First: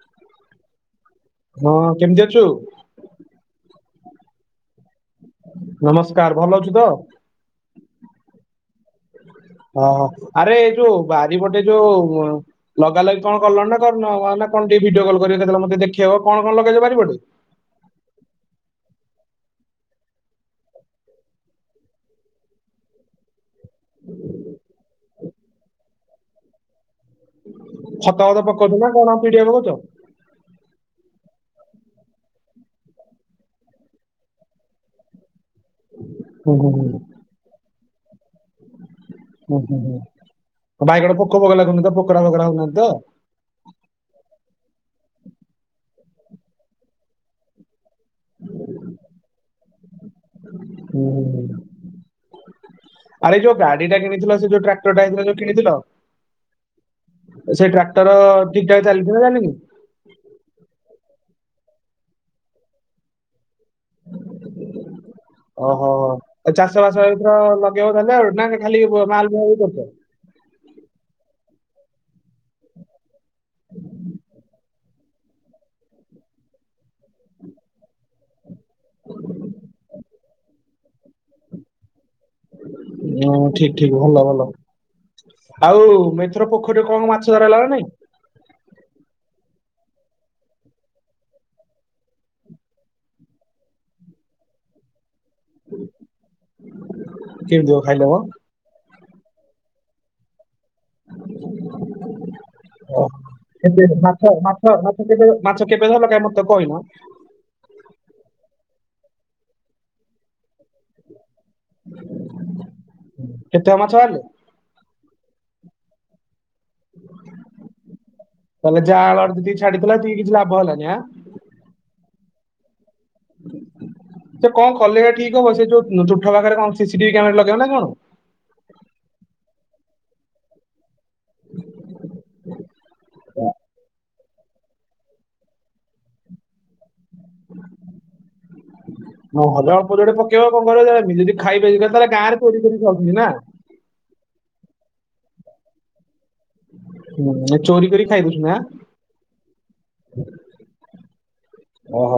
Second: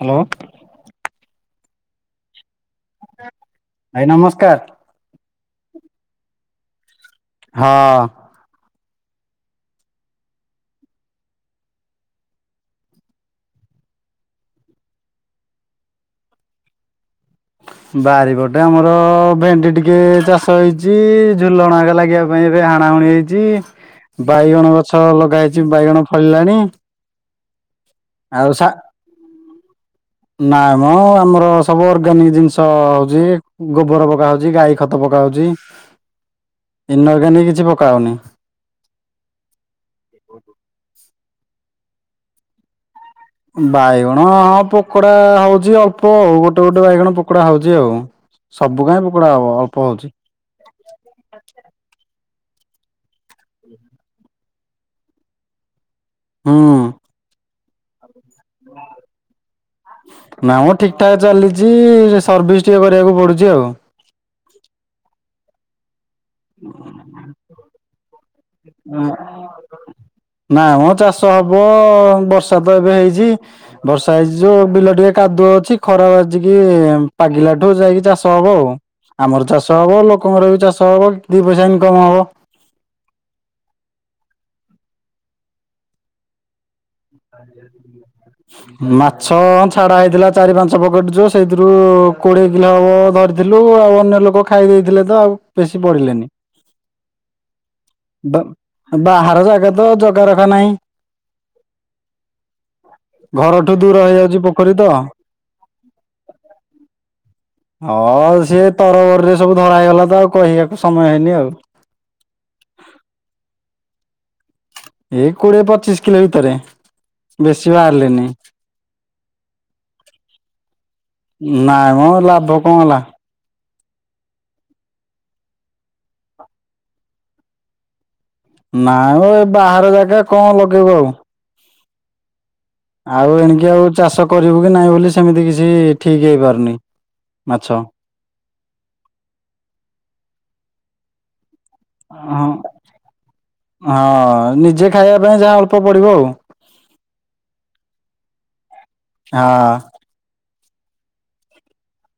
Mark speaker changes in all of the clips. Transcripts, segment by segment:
Speaker 1: Hello.
Speaker 2: ହଁ ହଁ କେମିତି ଅଛୁ?
Speaker 1: ଭାଇ ନମସ୍କାର।
Speaker 2: ନମସ୍କାର ଭଲ ଅଛୁ ତ।
Speaker 1: ହଁ।
Speaker 2: ହଁ ହଁ ଆରେଏଅ ଯୋଉ ବାରିପଟେ ଯୋଉ ଲଗା ଲଗି କଣ କଲଣି ନା କରିନ ନା କଣ ଟିକେ ଭିଡିଓ କଲ୍ କରିକି କେତେବେଳେ ମତେ ଦେଖେଇବ। କଣ କଣ ଲଗେଇଛ ବାରିପଟେ?
Speaker 1: ବାରିପଟେ ଆମର ଭେଣ୍ଡି ଟିକେ ଚାଷ ହେଇଛି ଝୁଲଣ ଏକ ଲାଗିବ ପାଇଁ ଏବେ ହାଣା ହୁଣି ହେଇଛି ବାଇଗଣ ଗଛ ଲଗା ହେଇଛି ବାଇଗଣ ଫଳିଲାଣି।
Speaker 2: ଖତ ଫତ ପକୋଉଛ ନା କଣ ପିଡିଆ ପକଉଛ।
Speaker 1: ନାଇ ମ ଆମର ସବୁ ଅର୍ଗାନିକ ଜିନିଷ ହଉଛି ଗୋବର ପକା ହଉଛି ଗାଈ ଖତ ପକା ହଉଛି
Speaker 2: ହୁଁ ହୁଁ ହୁଁ
Speaker 1: ଇନଆର୍ଗାନିକ କିଛି ପକା ହଉନି।
Speaker 2: ହୁଁ, ହୁଁ, ହୁଁ ବାଇଗଣ ପୋକ ଫୋକ ଲାଗୁନି ତ ପୋକଡ଼ା ଫୋକଡା ହଉନାହାନ୍ତି ତ।
Speaker 1: ବାଇଗଣ ହଁ ପୋକୋଡା ହଉଛି ଅଳ୍ପ ଆଉ ଗୋଟେ ଗୋଟେ ବାଇଗଣ ପୋକୋଡା ହଉଛି ଆଉ। ସବୁ କାହିଁ ପୋକଡା ହବ ଅଳ୍ପ ହୋଉଛି।
Speaker 2: ହୁଁ, ହୁଁ, ହୁଁ ଆରେ ଯୋଉ ଗାଡି ଟା କିଣିଥିଲ ସେ ଯୋଉ ଟ୍ରାର ଟ୍ରାକ୍ଟର ଟାଏ ଯୋଉଁ କିଣିଥିଲ।
Speaker 1: ହୁଁ।
Speaker 2: ସେ ଟ୍ରାକ୍ଟର ଠିକ ଠାକ ଚାଲିଚି ନା ଚାଲିନି?
Speaker 1: ନା ମୁଁ ଠିକ୍ ଠାକ୍ ଚାଲିଛି ସର୍ଭିସ ଟିକେ କରିବାକୁ ପଡୁଛି ଆଉ।
Speaker 2: ଓହୋ ଚାଷ ବାସ ଏଥର ଲଗେଇବ ତାଲେ ଆଉ ନା ଖାଲି ମାଲ ବୁହା ବୁହି କରୁଛ?
Speaker 1: ନାଇମ ଚାଷ ହବ ବର୍ଷା ତ ଏବେ ହେଇଛି। ବର୍ଷା ହେଇଚି ଯୋଉ ବିଲ ଟିକେ କାଦୁଅ ଅଛି ଖରା ବାଜିିକି ପାଗିଲା ଠୁ ଯାଇକି ଚାଷ ହବ ଆଉ। ଆମର ଚାଷ ହବ ଲୋକଙ୍କର ବି ଚାଷ ହବ ଦି ପଇସା ଇନକମ ହବ।
Speaker 2: ହୁଁ ଠିକ୍ ଠିକ୍ ଭଲ ଭଲ ଆଉ ମି ଏଥର ପୋଖରୀରେ କମ ମାଛ ଧରାହେଲା ନା ନାହିଁ।
Speaker 1: ମାଛ ଛାଡା ହେଇଥିଲା ଚାରି ପାଞ୍ଚ ପକେଟ ଯୋଉ ସେଇଥିରୁ କୋଡିଏ କିଲୋ ହବ ଧରି ଧରିଥିଲୁ ଆଉ ଅନ୍ୟ ଲୋକ ଖାଇ ଦେଇଥିଲେ ତ ଆଉ। ବେଶୀ ବଢିଲେନି
Speaker 2: କେମିତି କଣ ଖାଇଲ ମ?
Speaker 1: ବା ବାହାର ଜାଗା ତ ଜଗା ରଖା ନାହିଁ। ଘରଠୁ
Speaker 2: ଏବେ
Speaker 1: ଦୂର
Speaker 2: ମାଛ
Speaker 1: ହେଇଯାଉଛି ପୋଖରୀ
Speaker 2: ମାଛ
Speaker 1: ତ।
Speaker 2: ମାଛ କେବଳ ମାଛ କେବେ ଧରିଲ କାଇଁ ମତେ ତ କହିିନ।
Speaker 1: ହଁ ସିଏ ତରବରରେ ସବୁ ଧରା ହେଇଗଲା ତ ଆଉ କହିବାକୁ ସମୟ ହେଇନି ଆଉ।
Speaker 2: କେତେହବ ମାଛ ବାହାରିଲେ।
Speaker 1: ଏଇ କୋଡିଏ ପଚିଶ କିଲୋ ଭିତରେ। ବେଶୀ ବାହାରିଲେନି
Speaker 2: ତାହେଲେ ଯାଆଁଳ ଯେତିକି ଛାଡିଥିଲ ସେତିକି କିଛି ଲାଭ ହେଲାନି ଆଁ।
Speaker 1: ନାଇଁ ମ ଲାଭ କଣ ହେଲା।
Speaker 2: ଯେ କଣ କଲେ ଏଇଟା ଠିକ୍ ହବ ସେ ଯୋଉ ତୁଠ ପାଖରେ କଣ ସିସିଟିଭି କ୍ୟାମେରା ଲଗେଇବ ନା କଣ।
Speaker 1: ନାଇଁମ ଏ ବାହାର ଜାଗା କଣ ଲଗେଇବ ଆଉ। ଆଉ ଏଣିକି ଆଉ ଚାଷ କରିବୁ କି ନାହିଁ ବୋଲି ସେମିତି କିଛି ଠିକ୍ ହେଇପାରୁନି ମାଛ।
Speaker 2: ନହେଲେ ଅଳ୍ପ ଯୋଡେ ପକେଇବ କଣ କରିବ ଯଦି ଖାଇବେ ତାହେଲେ ଗାଁରେ
Speaker 1: ହଁ
Speaker 2: ଚୋରି କରି ଖାଉଛନ୍ତି ନାଁ।
Speaker 1: ହଁ ନିଜେ ଖାଇବା ପାଇଁ ଯାହା ଅଳ୍ପ ପଡିବ ଆଉ।
Speaker 2: ଚୋରି କରି ଖାଇ ଦୋଉଚୁ ନାଁ।
Speaker 1: ହଁ।
Speaker 2: ଓହୋ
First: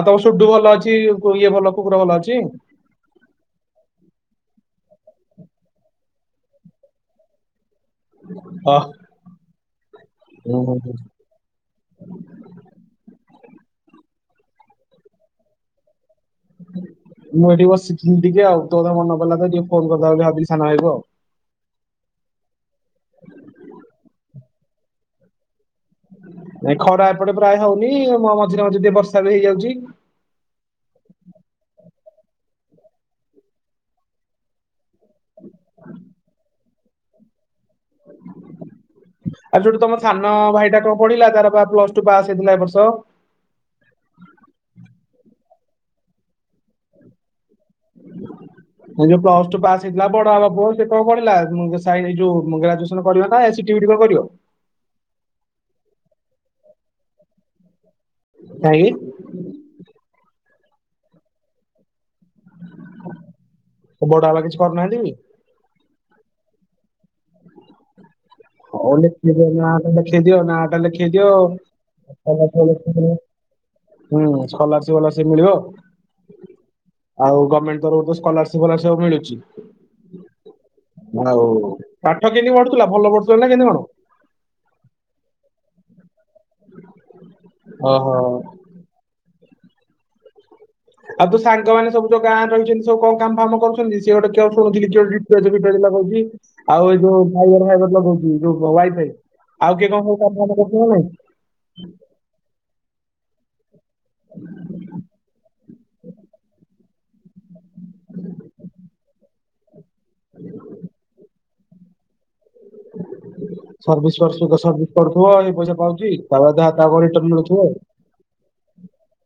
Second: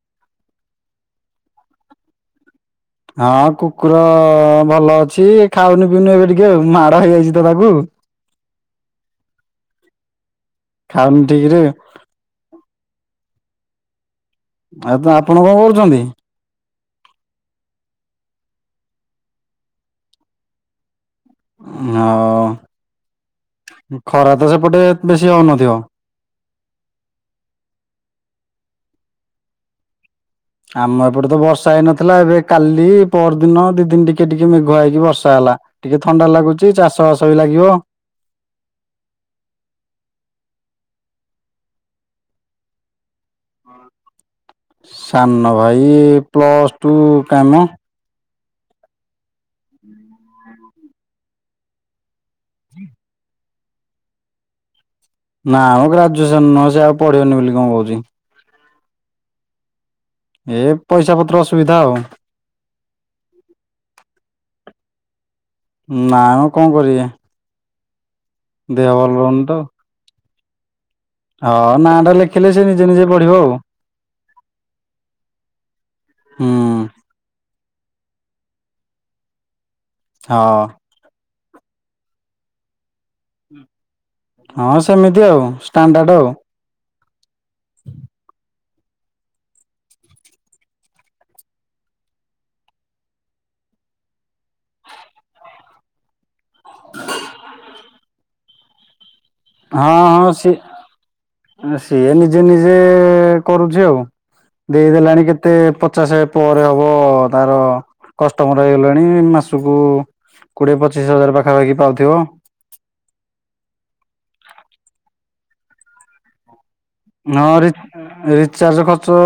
Speaker 2: ଆଉ ତମ ସୁୁଠୁ ଭଲ ଅଛି ଇଏ ଭଲ କୁକୁର ଭଲ ଅଛି।
Speaker 1: ହଁ କୁକୁର ଭଲ ଅଛି ଖାଉନି ପିଉନି ଏବେ ଟିକେ ଆଉ ମାଡ ହେଇଯାଇଚି ତ ତାକୁ।
Speaker 2: ଅ
Speaker 1: ଟିରେ ଆ ତ ଆପଣ କଣ କରୁଚନ୍ତି?
Speaker 2: ମୁଁ ଏଠି ବିଶିଥିଲି ଟିକେ ଆଉ ତୋ କଥା ମନେ ପଇଲା ତ ଟିକେ ଫୋନ୍ କରିଦବା ଭାବିଲି ସାନ ଭାଇକୁ ଆଉ।
Speaker 1: ହଉ ଖରା ତ ସେପଟେ ବେଶୀ ହୋଉନଥିବ?
Speaker 2: ନାଇଁ ଖରା ଏପଟେ ପ୍ରାୟେ ହୋଉନି ମୋ ମଝିରେ ମଝିରେ ଟିକେ ବର୍ଷା ବି ହେଇଯାଉଚି।
Speaker 1: ଆମ ଏପଟେ ତ ବର୍ଷା ହେଇନଥିଲା ଏବେ କାଲି ପର ଦିନ ଦି ଦିନ ଟିକେ ଟିକେ ମେଘୁଆ ହେଇକି ବର୍ଷା ହେଲା। ଟିକେ ଥଣ୍ଡା ଲାଗୁଚି ଚାଷ ବାସ ବି ଲାଗିବ।
Speaker 2: ଆଉ ସୁଟୁ ତମ ସାନ ଭାଇଟା କଣ ପଢିଲା ତାର ବା ପ୍ଲସ ଟୁ ପାସ୍ ହେଇଥିଲା ଏ ବର୍ଷ?
Speaker 1: ସାନ ଭାଇ ପ୍ଲସ୍ ଟୁ କାଇଁମ।
Speaker 2: ଯୋଉ ପ୍ଲସ ଟୁ ପାସ୍ ହେଇଥିଲା ବଡବାବା ପୁଅ ସେ କଣ ପଢିଲା ସାଇରେ ଯୋଉ ଗ୍ରାଜୁଏସନ କରିବା ନାଁ ଏ ସିଟି ଫିଟି କଣ କରିବ।
Speaker 1: ନାଁ ମ ଗ୍ରାଜୁଏସନ ନୁହଁ ସେ ଆଉ ପଢିବନି ବୋଲି କଣ କହୁଚି।
Speaker 2: କାହିଁକି?
Speaker 1: ଏ ପଇସା ପତ୍ର ଅସୁବିଧା ଆଉ।
Speaker 2: ତୋ ବଡ ବାପା କିଛି କରୁନାହାଁନ୍ତି କି?
Speaker 1: ନାଁ କୁ କଣ କରିବେ? ଦେହ
Speaker 2: ହଉ
Speaker 1: ଭଲ ରହୁନି
Speaker 2: ଲଖିଦିଅ
Speaker 1: ତ।
Speaker 2: ନାଁ ଟା ଲେଖେଇଦିଅ। ନାଁ ଟା ଲେଖେ
Speaker 1: ହଁ ନାଁ ଟା
Speaker 2: ଖେଇଦିଅ
Speaker 1: ଲେଖିଲେ ସେ ନିଜେ ନିଜେ ପଢିବ
Speaker 2: [unintelligible]
Speaker 1: ଆଉ
Speaker 2: ହୁଁ, ସ୍କଲାରସିପ୍ ଫଲରସି ମିଳିବ।
Speaker 1: ହୁଁ
Speaker 2: ଆଉ ଗର୍ମେଣ୍ଟ ତରଫରୁ ସ୍କଲାରସିପ୍ ଫଲାରସିପ୍ ସବୁ ମିଳୁଚି।
Speaker 1: ହଁ।
Speaker 2: ପାଠ କେମିତି ପଢୁଥିଲା ଭଲ ପଢୁ
Speaker 1: ହଁ ସେମିତି ଆଉ ଷ୍ଟାଣ୍ଡାର୍ଡ ଆଉ।
Speaker 2: ଓହୋ। ଆଉ ତୋ ସାଙ୍ଗମାନେ ସବୁ ଯୋଉ ଗାଁରେ ରହିଛନ୍ତି ସବୁ କଣ କାମ ଫାମ କରୁଛନ୍ତି। ସେ ଗୋଟେ ଜବ୍ କରୁଛି ନିଜ [unintelligible] ଆଉ ଏଇ ଯୋଉ ଫାଇବଡ ଫାଇବଡ ଲଗଉଚି ଯୋଉ ୱାଇଫାଇ ଆଉ କିଏ କଣ ସବୁ କାମ ଫାମ କରୁଛନ୍ତି ନା ନାଇଁ?
Speaker 1: ନା ସିଏ ନିଜେ ନିଜେ କରୁଛି ଆଉ। ଦେଇଦେଲାଣି କେତେ ପଚାଶ ପରେ ହବ ତାର କଷ୍ଟମର୍ ହେଇଗଲେଣି ମାସକୁ କୋଡିଏ ପଚିଶ ହଜାର ପାଖାପାଖି ପାଉଥିବ।
Speaker 2: ସର୍ଭିସ୍ କର ସର୍ଭିସ୍ କରୁଥିବ ଏଇ ପଇସା ପାଉଚି ତା ବାଦେ ହା
Speaker 1: ହଁ ରି- ରିଚାର୍ଜ ଖର୍ଚ୍ଚ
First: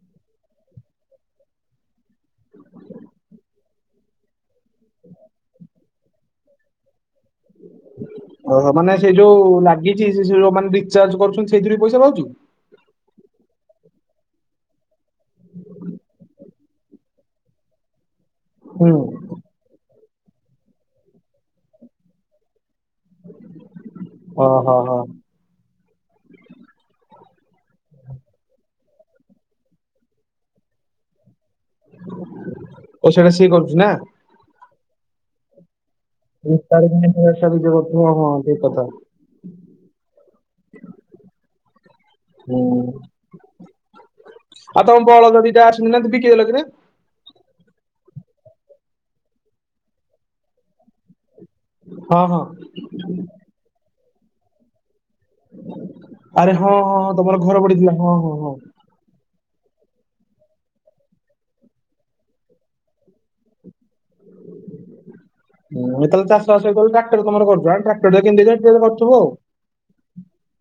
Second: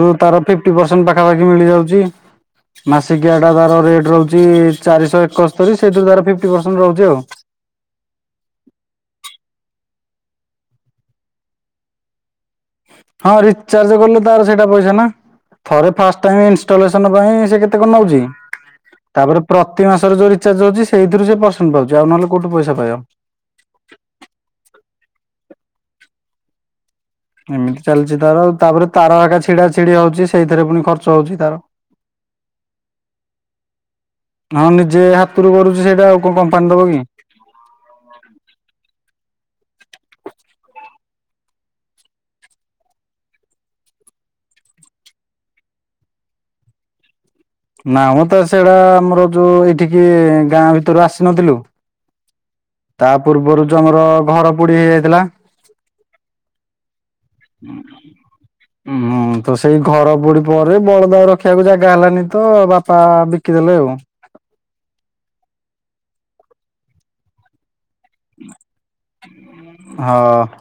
Speaker 1: ରୁ ତାର ଫିପ୍ଟି ପରସେଣ୍ଟ ପାଖାପାଖି ମିଳିଯାଉଚି। ମାସିକିଆଟା ତାର ରେଟ୍ ରହୁଛି ଚାରିଶହ ଏକସ୍ତରୀ ସେଇଥିରୁ ତାର ଫିପ୍ଟି ପରସେଣ୍ଟ ରହୁଚି ଆଉ।
Speaker 2: ଓହୋ, ମାନେ ସେଇ ଯୋଉ ଲାଗିଛି ସେ ଯୋଉ ମାନ ରିଚାର୍ଜ କରୁଛନ୍ତି ସେଇଥିରୁ ବି ପଇସା ପାଉଚୁ?
Speaker 1: ହଁ ରିଚାର୍ଜ କଲେ ତାର ସେଇଟା ପଇସା ନା। ଥରେ ଫାଷ୍ଟ ଟାଇମ୍ ଇନଷ୍ଟଲେସନ ପାଇଁ ସେ କେତେ କଣ ନଉଚି।
Speaker 2: ହୁଁ।
Speaker 1: ତାପରେ ପ୍ରତି ମାସରେ ଯୋଉ ରିଚାର୍ଜ ହଉଚି ସେଇଥିରୁ ସେ ପସେଣ୍ଟ ପାଉଚି। ଆଉ ନହେଲେ କୋଉଠୁ ପଇସା ପାଇବ?
Speaker 2: ଓ ହୋ ହୋ।
Speaker 1: ଏମିତି ଚାଲିଛି ତାର ଆଉ ତାପରେ ତାର ଏକା ଛିଡା ଛିଡି ହଉଛି ସେଇଥିରେ ପୁଣି ଖର୍ଚ୍ଚ ହଉଛି ତାର।
Speaker 2: ଓ ସେଇଟା ସିଏ କରୁଚି ନା?
Speaker 1: ହଁ ନିଜେ ହାତରୁ କରୁଚି ସେଇଟା ଆଉ। କଣ କମ୍ପାନୀ ଦବ କି?
Speaker 2: [unintelligible] ହଁ ହଁ ଠିକ କଥା। ହୁଁ। ଆଉ ତୋମ ବଳଦ ଦିଟା ଆସି ନା ତ ବିକି ଦେଲ କି ନା?
Speaker 1: ନା ମୁଁ ତ ସେଇଟା ଆମର ଯୋଉ ଏଇଠିକି ଗାଁ ଭିତରୁ ଆସିନଥିଲୁ।
Speaker 2: ହଁ, ହଁ।
Speaker 1: ତା ପୂର୍ବରୁ ତ ଆମର ଘର ବୁଡି ହେଇଯାଇଥିଲା।
Speaker 2: ଆରେ ହଁ, ହଁ, ହଁ ତୋମର ଘର ବୁଡିିଥିଲା ହଁ, ହଁ, ହଁ।
Speaker 1: ହୁଁ ତ ସେଇ ଘର ବୁଡି ପରେ ବଳଦ ଆଉ ରଖିବାକୁ ଜାଗା ହେଲାନି ତ ବାପା ବିକିଦେଲେ ଆଉ।
Speaker 2: [unintelligible] ଯେତେବେଳେ ଚାଷବାସ ଯତେଳେ ଟ୍ରାକ୍ଟର୍ ତୋମର କରୁଚ ଆଁ ଟ୍ରାକ୍ [unintelligible] କେମତି ଟ୍ରାକ୍ଟର କରିଥୁବ।
Speaker 1: ହଁ।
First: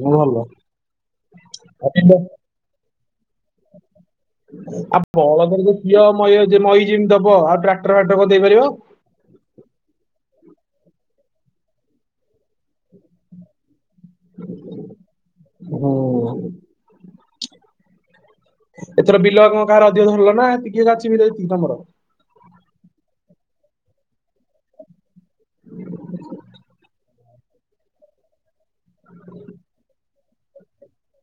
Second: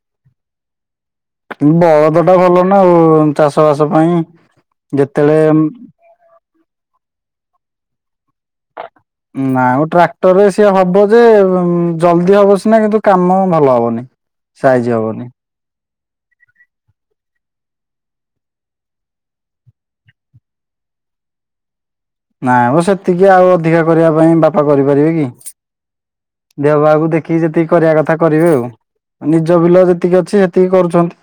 Speaker 2: ଭଲ। ଆଉ
Speaker 1: ବଳଦ ଟା
Speaker 2: ବିଲ-
Speaker 1: ଭଲ ନା ଆଉ ଚାଷ ବାସ ପାଇଁ।
Speaker 2: ଆଉ
Speaker 1: ଯେତେବେଳେ
Speaker 2: ବଳଦ ର ଯୋଉ [unintelligible] ମଇଅ ଯ- ମଇ ଯେମିତି ଦବ ଆଉ ଟ୍ରାକ୍ଟର୍ ଫାକ୍ଟର କଣ ଦେଇ ପାରିବ?
Speaker 1: ନା ଆଉ ଟ୍ରାକ୍ଟର୍ ରେ ସିଏ ହବ ଯେ ଉଁ, ଜଲଦି ହବ ସିନା କିନ୍ତୁ କାମ ଭଲ ହବନି ସାହାଯ୍ୟ ହବନି।
Speaker 2: ହଁ। ଏଥର ବିଲ କ- କାହାର ଅଧିକ ଧରିଲ ନା? ଟିକିଏ ବାଛିବି ଯାଇକି ତୋମର।
Speaker 1: ନାଇଁ ମୋ ସେତିକି ଆଉ ଅଧିକା କରିବା ପାଇଁ ବାପା କରିପାରିବେ କି? ଦେହ ପାହା କୁ ଦେ କିଏ ଯେତିକି କରିଆ କଥା କରିବେ ଆଉ ନିଜ ବିଲ ଯେତିକି ଅଛି ସେତିକି କରୁଚନ୍ତି।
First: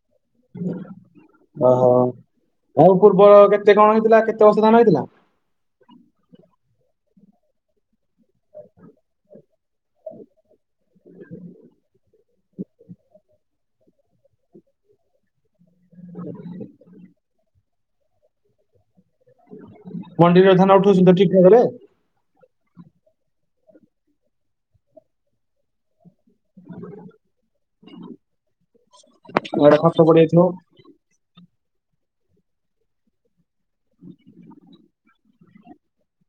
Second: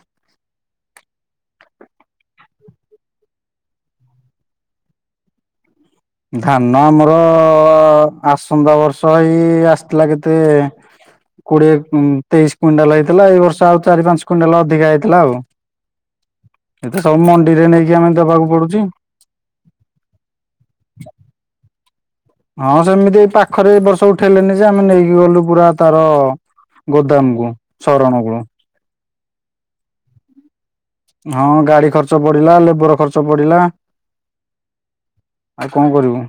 Speaker 2: ଓହୋ ତମ ପୂର୍ବ କେତେ କଣ ହେଇଥିଲା କେତେ ବର୍ଷ ଧାନ ହେଇଥିଲା?
Speaker 1: ଧାନ ଆମର ଆସନ୍ତା ବର୍ଷ ଏଇ ଆସିଥିଲା କେତେ କୋଡିଏ ତେଇଶି କୁଇଣ୍ଟାଲ ହେଇଥିଲା ଏଇ ବର୍ଷ ଆଉ ଚାରି ପାଞ୍ଚ କୁଇଣ୍ଟାଲ ଅଧିକା ହେଇଥିଲା ଆଉ। ଏତେ ସବୁ ମଣ୍ଡିରେ ନେଇକି ଆମେ ଦବାକୁ ପଡୁଚି।
Speaker 2: ମଣ୍ଡିରେ ଧାନ ଉଠଉଛନ୍ତି ତ ଠିକ୍ ଠାକ୍ ରେ?
Speaker 1: ହଁ ସେମିତି ଏଇ ପାଖରେ ଏ ବର୍ଷ ଉଠେଇଲେନି ଯେ ଆମେ ନେଇକି ଗଲୁ ପୁରା ତାର ଗୋଦାମ କୁ ଶରଣ କୁଳ।
Speaker 2: ଗୁଡାଏ ଖର୍ଚ୍ଚ ପଡିଯାଇଥିବ?
Speaker 1: ହଁ ଗାଡି ଖର୍ଚ୍ଚ ପଡିଲା ଲେବର ଖର୍ଚ୍ଚ ପଡିଲା।
Speaker 2: [unintelligible]
Speaker 1: ଆଉ କଣ କରିବୁ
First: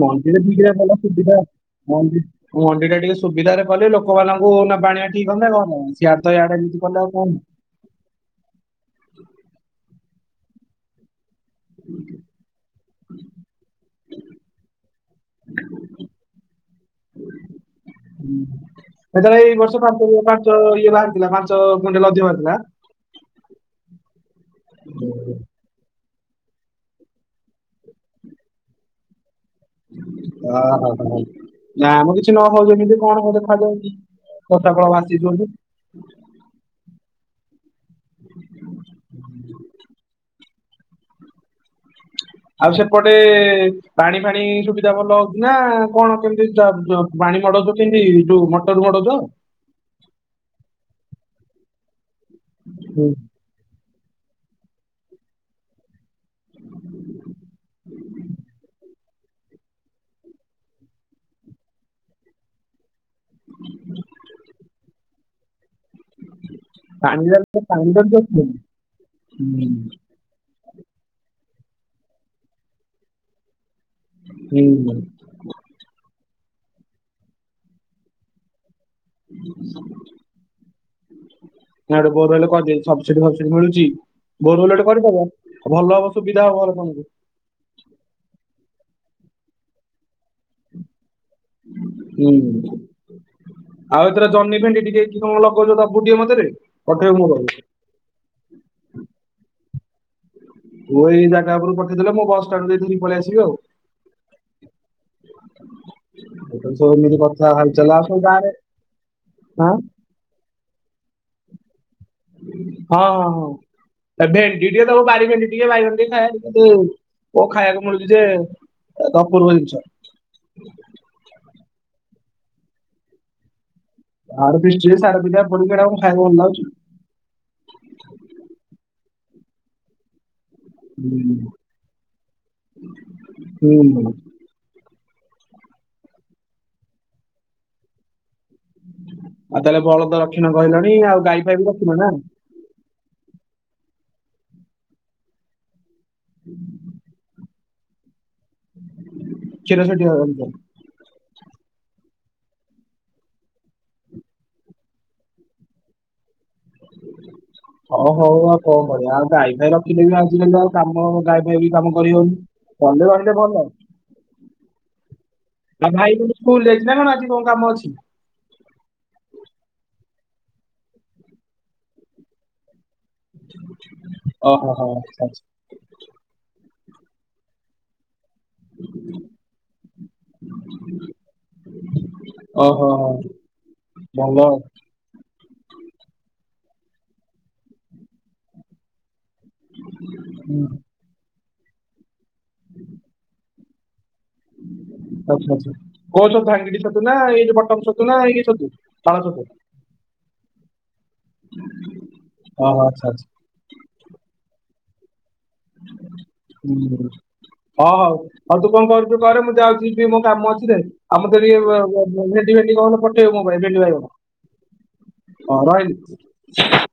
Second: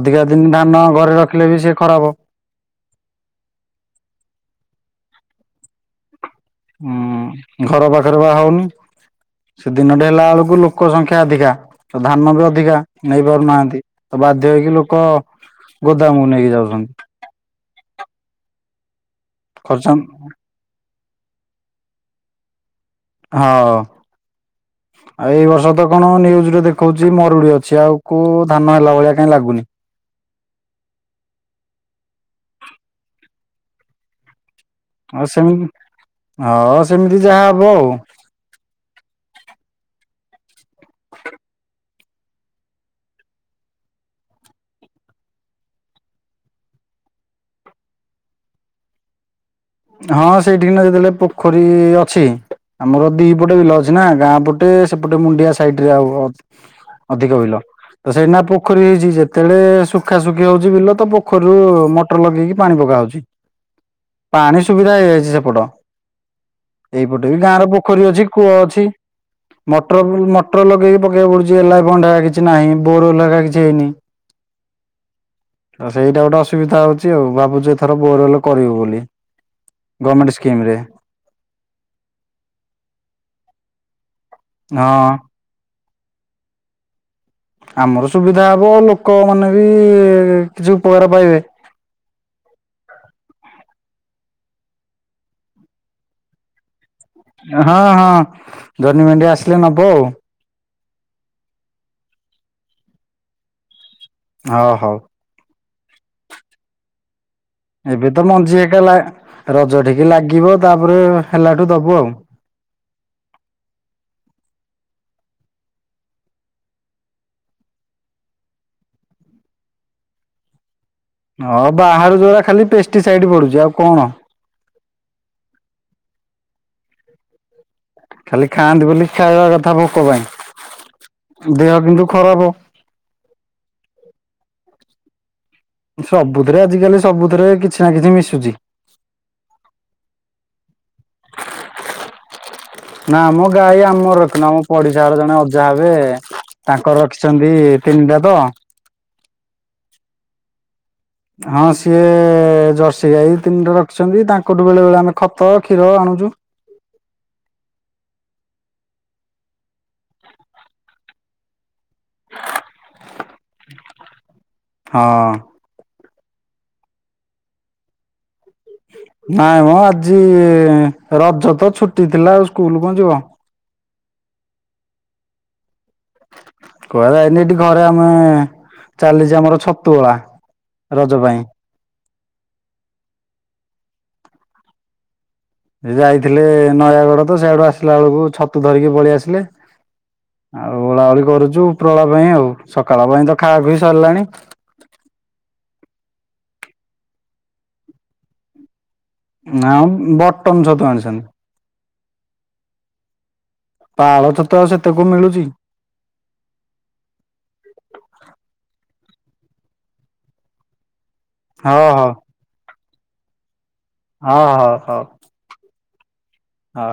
Speaker 1: ଅଧିକା
Speaker 2: ମଣ୍ଡିରେ
Speaker 1: ଦିନି
Speaker 2: ବିକିଲେ
Speaker 1: ଧାନ
Speaker 2: ଭଲ
Speaker 1: ଘରେ
Speaker 2: ସୁବିଧା
Speaker 1: ରଖିଲେ ବି ସେ ଖରାପ।
Speaker 2: ମଣ୍ଡି ଟା ଟିକେ ସୁବିଧାାରେ କଲେ ଲୋକମାନଙ୍କୁ ନବା ଆଣିଆ ଠିକ୍ ହୁଅନ୍ତା ଭଲ ସିଆଡେ ତ ଆଇଡେ ଗଲେ ଆଉ କନ୍?
Speaker 1: ଉଁ ଘର ପାଖରେ ବାହା ହଉନି ସେ ଦିନଟି ହେଲା ବେଳକୁ ଲୋକ ସଂଖ୍ୟା ଅଧିକା। ତ ଧାନ ବି ଅଧିକା ନେଇ ପାରୁନାହାନ୍ତି ତ ବାଧ୍ୟ ହେଇକି ଲୋକ ଗୋଦାମକୁ ନେଇକି ଯାଉଚନ୍ତି।
Speaker 2: ସେତେବେଳେ ଏଇ ବର୍ଷ
Speaker 1: ଖର୍ଚ୍ଚ
Speaker 2: ପାର୍ କରିଗଲା। ଇଏ ବାହାରିଥିଲା ପାଞ୍ଚ କୁଇଣ୍ଟାଲ ଅଧିକ ବାହାରିଥିଲା।
Speaker 1: ହ।
Speaker 2: ହୁଁ
Speaker 1: ଆଉ ଏଇ ବର୍ଷ ତ କଣ ନିନ୍ୟୁଜରେ ଦେଖଉଚି ମରୁଡି ଅଛି ଆଉ କୋଉ ଧାନ ହେଲା ଭଳିଆ କାଇଁ ଲାଗୁନି।
Speaker 2: ଓହ ହ ନା ମ କିଛି ନ ହଉଚି ଏତେ କଣ ହବ ଦେଖାଯାଉ। କଟ କଣ
Speaker 1: ଆଉ ସେମିତି ହ ସେମିତି ଯାହା ହବ ଆଉ।
Speaker 2: ଆଉ ସେପଟେ ପାଣି ଫାଣି ସୁବିଧା ଭଲ ହଉଚି ନା କଣ କେମିତି ପାଣି ଚ ପାଣି ମାଡ କରୁଚନ୍ତି। ଯୋଉ ମଟ୍ ମଟର ମଡଉଚ?
Speaker 1: ହଁ ସେଇଠି କିନା ଯେତେବେଳେ ପୋଖରୀ ଅଛି ଆମର ଦି ଦି ପଟେ ବିଲ ଅଛି ନା ଗାଁ ପଟେ ସେପଟେ ମୁଣ୍ଡିଆ ସାଇଟି ରେ ଆଉ ଘର ଅଧିକ ବିଲ। ତ ସେଇନା ପୋଖରୀ ହେଇଚି ଯେ ଯେତେତେଳେ ଶୁଖା ଶୁଖି ହଉଚି ବିଲ ତ ପୋଖରୀରୁ ମଟର ଲଗେଇକି ପାଣି ପକାହଉଚି। ପାଣି ସୁବିଧା ହେଇଯାଇଚି ସେପଟ।
Speaker 2: ପାଣି
Speaker 1: ଏଇପଟେ ବି ଗାଁର
Speaker 2: ପାଣି
Speaker 1: ପୋଖରୀ
Speaker 2: ଦରକାର
Speaker 1: ଅଛି କୂଅ ଅଛି
Speaker 2: ହୁଁ
Speaker 1: ମଟର ବୁ ମଟ୍ ମଟର ଲଗେଇକି ପକେଇବାକୁ ପଡୁଛି ଏଲାବଣ୍ଡ କିଛି ନାହିଁ ବୋରଲ୍ ଏରା କିଛି ହେଇନି।
Speaker 2: ହୁଁ ଉଁ।
Speaker 1: ଆଉ ସେଇଟା ଗୋଟେ ଅସୁବିଧା ହଉଚି ଆଉ ଭାବୁଚୁ ଏଥର ବୋର୍ ଏଲେ କରିବୁ ବୋଲି।
Speaker 2: [unintelligible]
Speaker 1: ଗ୍ରମେଣ୍ଟ ସ୍କିମ୍ ରେ।
Speaker 2: କୁଆଡୁ କୁଆଡୁ ହେଲେ କରିଦେ ସବ୍ସିଡି ଫବ୍ସିଡି ମିଳୁଚି ବୋରୱୈଲ ଗୋଟେ
Speaker 1: ହଁ
Speaker 2: କରିଦବ। ଭଲ ହବ ସୁବିଧା ହବ ହେଲେ ତମକୁ।
Speaker 1: ଆମର ସୁବିଧା ହେବ ଲୋକମାନେ ବି କିଛି ଉପକାର ପାଇବେ।
Speaker 2: ହୁଁ। ଆଉ ଏଥର ଜନ୍ହି ଭେଣ୍ଡି ଟିକେ କି କଣ ଲଗଉଚ ତାକୁୁ ଟିକେ ଦବୁ ମତେରେ ପଠେଇବୁ ମୋ ପାଆକୁ।
Speaker 1: ହଁ ହଁ ଜହ୍ନି ଭେଣ୍ଡି ଆସିଲେ ନବ ଆଉ।
Speaker 2: ତୁ ଏଇ ଜାଗା ଉପରୁ ପଠେଇଦେଲେ ମୁଁ ବସ୍ ଷ୍ଟାଣ୍ଡ ଦେଇଥିରି ପଳେଇ ଆସିବି ଆଉ।
Speaker 1: ହ ହଉ।
Speaker 2: ଏସବୁ ସେମିତି କରୁ [unintelligible]
Speaker 1: ଏବେତ ମଞ୍ଜି ଏକା ଲା
Speaker 2: ହଁ
Speaker 1: ରଜ ଠିକି ଲାଗିବ ତାପରେ ହେଲାଠୁ ଦବୁ ଆଉ।
Speaker 2: ହଁ ହଁ ହଉ। ଅଁ ଭେଣ୍ଡି ଟିକେ ଦବୁ ବାରି ଭେଣ୍ଡି ଟିକେ ବାଇଗଣ ଟିକେ ଖାଇବା କୋଉ ଖାଇବାକୁ ମିଳୁଚିଯେ ଅପୂର୍ବ ଜିନିଷ।
Speaker 1: ହଁ ବାହାରୁ ଯୋଉରା ଖାଲି ପେଷ୍ଟିସାଇଡ ପଡ଼ୁଚି ଆଉ କଣ।
Speaker 2: ଆଡ଼େ ପିଷ୍ଟି ସାର ଦିଟା ପଡ଼ିକି ଟାକୁ ଖାଇବାକୁ ଭଲ ଲାଗୁଚି।
Speaker 1: [inaudible] ଖାଲି ଖାଆନ୍ତି ବୋଲି ଖାଇବା କଥା ଭୋକ ପାଇଁ।
Speaker 2: ହୁଁ
Speaker 1: ଦେହ କିନ୍ତୁ ଖରାପ।
Speaker 2: ହୁଁ ହୁ।
Speaker 1: ସବୁଥିରେ ଆଜିିକାଲି ସବୁଥିରେ କିଛିନା କିଛି ମିଶୁଛି।
Speaker 2: ଆଉ ତାହେଲେ ବଳଦ ରଖିଲ କହିଲଣି ଆଉ ଗାଈ ଫାଇବି ରଖିନନା?
Speaker 1: ନା ମୋ ଗାଈ ଆମର ରଖିନୁ ଆମ ପଡ଼ିଶା ଘର ଜଣେ ଅଜା ହେବେ ତାଙ୍କର ରଖିଚନ୍ତି ତିନିଟାତ
Speaker 2: କ୍ଷୀର ସେଠି ଦବାକୁ ଯାଉ।
Speaker 1: ହଁ ସିଏ ଜର୍ସି ଗାଈ ତିନିଟା ରଖିଛନ୍ତି ତାଙ୍କଠୁ ବେଳେ ବେଳେ ଆମେ ଖତ କ୍ଷୀର ଆଣୁଚୁ।
Speaker 2: [inaudible] ଅଁ ହଉ ହଉ ଆଉ କଣ କରିବା ଆଉ ଗାଈ ଫାଇ ରଖିଲେବି ଆଜିକାଲି ଆଉ କାମ ଗାଈ ଫାଇବି କାମ କରିହଉନି। ଷଣ୍ଢ ରହିଲେ ଭଲ?
Speaker 1: ହଁ
Speaker 2: ଆଉ ଭାଇତୁ ସ୍କୁଲ ଯାଇଚିନା କଣ ଆଜି କଣ କାମ ଅଛି?
Speaker 1: ନାଇଁ ମୋ ଆଜି ରଜତ ଛୁଟି ଥିଲା ଆଉ ସ୍କୁଲ୍ କଁ ଯିବ।
Speaker 2: ଓହୋ ହୋ ଆଚ୍ଛା।
Speaker 1: କୁଆଡ଼େ ଯାଇନି ଏଠି ଘରେ ଆମେ ଚାଲିଚି ଆମର ଛତୁଆ ରଜ ପାଇଁ।
Speaker 2: ଓହୋ ହୋ ଭଲ।
Speaker 1: ଯାଇଥିଲେ ନୟାଗଡ଼ତ ସେଇଆଡ଼ୁ ଆସିଲା ବେଳକୁ ଛତୁ ଧରିକି ପଳେଇଆସିଲେ
Speaker 2: ହୁଁ
Speaker 1: ଆଉ ଗୋଳାଗୋଳି କରୁଚୁ ପ୍ରଳପାଇଁ ଆଉ ସକାଳ ପାଇଁତ ଖାଅଖୁଉ ସାରିଲାଣି
Speaker 2: ଆଚ୍ଛା ଆଚ୍ଛା କୋଉ ଛତୁ ଭାଙ୍ଗିଡ଼ି ଛତୁନା ଏଇ ବଟନ୍ ଛତୁନା ଏଇ ଛତୁ? ପାଳ ଛତୁ?
Speaker 1: ନା ବଟନ୍ ଛତୁ ଆଣିଛନ୍ତି।
Speaker 2: ଓହୋ ଆଚ୍ଛା ଆଚ୍ଛା।
Speaker 1: ପାଳ ଛତୁ ଆଉ ସେତେ କଉ ମିଳୁଚି।
Speaker 2: ହୁଁ। ହଁ ହଉ ଆଉତୁ କଣ କରୁଚୁ କରେ ମୁଁ ଯାଉଚି ଯିବି ମୋରକାମ ଅଛିରେ? ଆ ମତେ ଟିକେ
Speaker 1: ହଉ ହଉ
Speaker 2: ଭେଣ୍ଡି ଭେଣ୍ଡି କଣ ପଠେଇବୁ ମୋପାଇଁ ଭେଣ୍ଡି ବାଇଗଣ?
Speaker 1: ହଁ ହଉ ହଉ।
Speaker 2: ହୁ ରହିଲି।
Speaker 1: ହଁ।